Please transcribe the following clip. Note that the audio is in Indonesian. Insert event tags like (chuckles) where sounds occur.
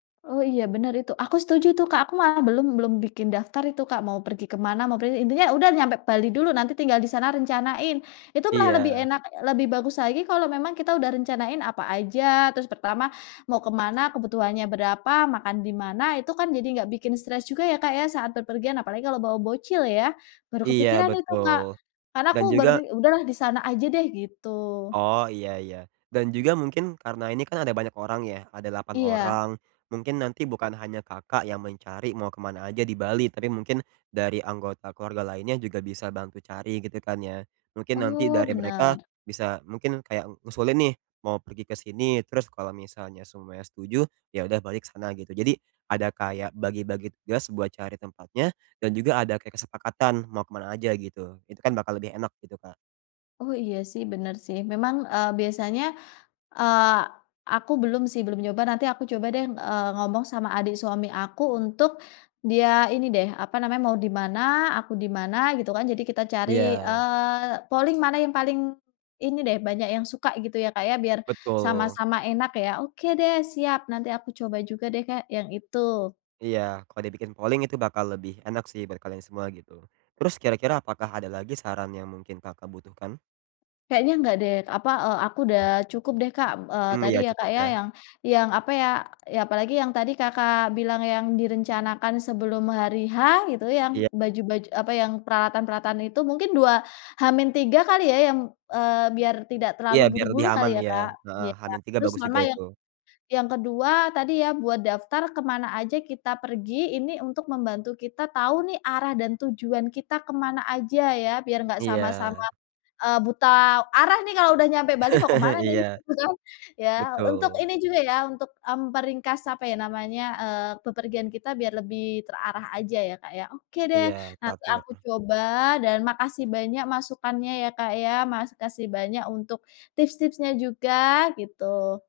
Oh iya bener itu, aku setuju tuh Kak, aku mah belum belum bikin daftar itu Kak, mau pergi ke mana, mau pergi intinya udah nyampe Bali dulu, nanti tinggal di sana rencanain, itu malah lebih Iya. enak lebih bagus lagi kalau memang kita udah rencanain apa aja, terus pertama mau ke mana, kebutuhannya berapa, makan di mana, itu kan jadi nggak bikin stres juga ya Kak, ya, saat berpergian apalagi kalau bawa bocil ya, baru Iya kepikiran itu Kak, betul, karena dan aku baru juga udah lah di sana aja deh, gitu. Oh iya iya. Dan juga mungkin karena ini kan ada banyak orang ya, ada 8 Iya. orang. Mungkin nanti bukan hanya Kakak yang mencari mau ke mana aja di Bali, tapi mungkin dari anggota keluarga lainnya juga bisa bantu cari gitu kan ya. Mungkin nanti Oh, dari mereka benar. bisa mungkin kayak ngusulin nih mau pergi ke sini, terus kalau misalnya semuanya setuju, ya udah balik sana, gitu jadi ada kayak bagi-bagi tugas buat cari tempatnya dan juga ada kayak kesepakatan mau ke mana aja gitu, itu kan bakal lebih enak gitu, Kak. Oh, iya sih, bener sih, memang, eee, biasanya, eee aku belum sih belum nyoba, nanti aku coba deh, eee, ngomong sama adik suami aku, untuk dia ini deh, apa namanya, mau di mana, aku di mana, gitu kan. Jadi kita cari, Iya. eee, polling mana yang paling ini deh, banyak yang suka, gitu ya, kayak biar Betul. sama-sama enak ya. Oke deh, siap, nanti aku coba juga deh kayak yang itu. Iya. Kalau dibikin polling itu bakal lebih enak sih buat kalian semua, gitu. Terus kira-kira, apakah ada lagi saran yang mungkin Kakak butuhkan? Kayaknya nggak deh, apa, eee, aku udah cukup deh Kak, eee, Mmm, tadi iya ya Kak cukup ya, ya. yang yang, apa ya, ya apalagi yang tadi Kakak bilang yang direncanakan sebelum hari H, gitu, yang Iya. baju-baju apa yang peralatan-peralatan itu, mungkin 2 H-3 kali ya, eee, biar tidak Iya, terlalu biar lebih buru-buru kali aman, ya ya. Kak? Heeh, Iya. H-3 Terus bagus sama juga yang itu. yang ke-2 tadi, ya buat daftar ke mana aja kita pergi, ini untuk membantu kita tahu nih arah dan tujuan kita ke mana aja ya, biar nggak sama-sama, Iya. eee, buta arah nih kalau udah nyampe Bali, mau ke mana (chuckles) gitu Iya. kan. Ya untuk Betul. ini juga ya, untuk, mmm, peringkas apa ya namanya, eee, bepergian kita biar lebih terarah aja ya Kak ya, oke deh, Iya nanti aku kapur. coba dan makasih banyak masukannya ya Kak ya, makasih banyak untuk tips-tipsnya juga, gitu.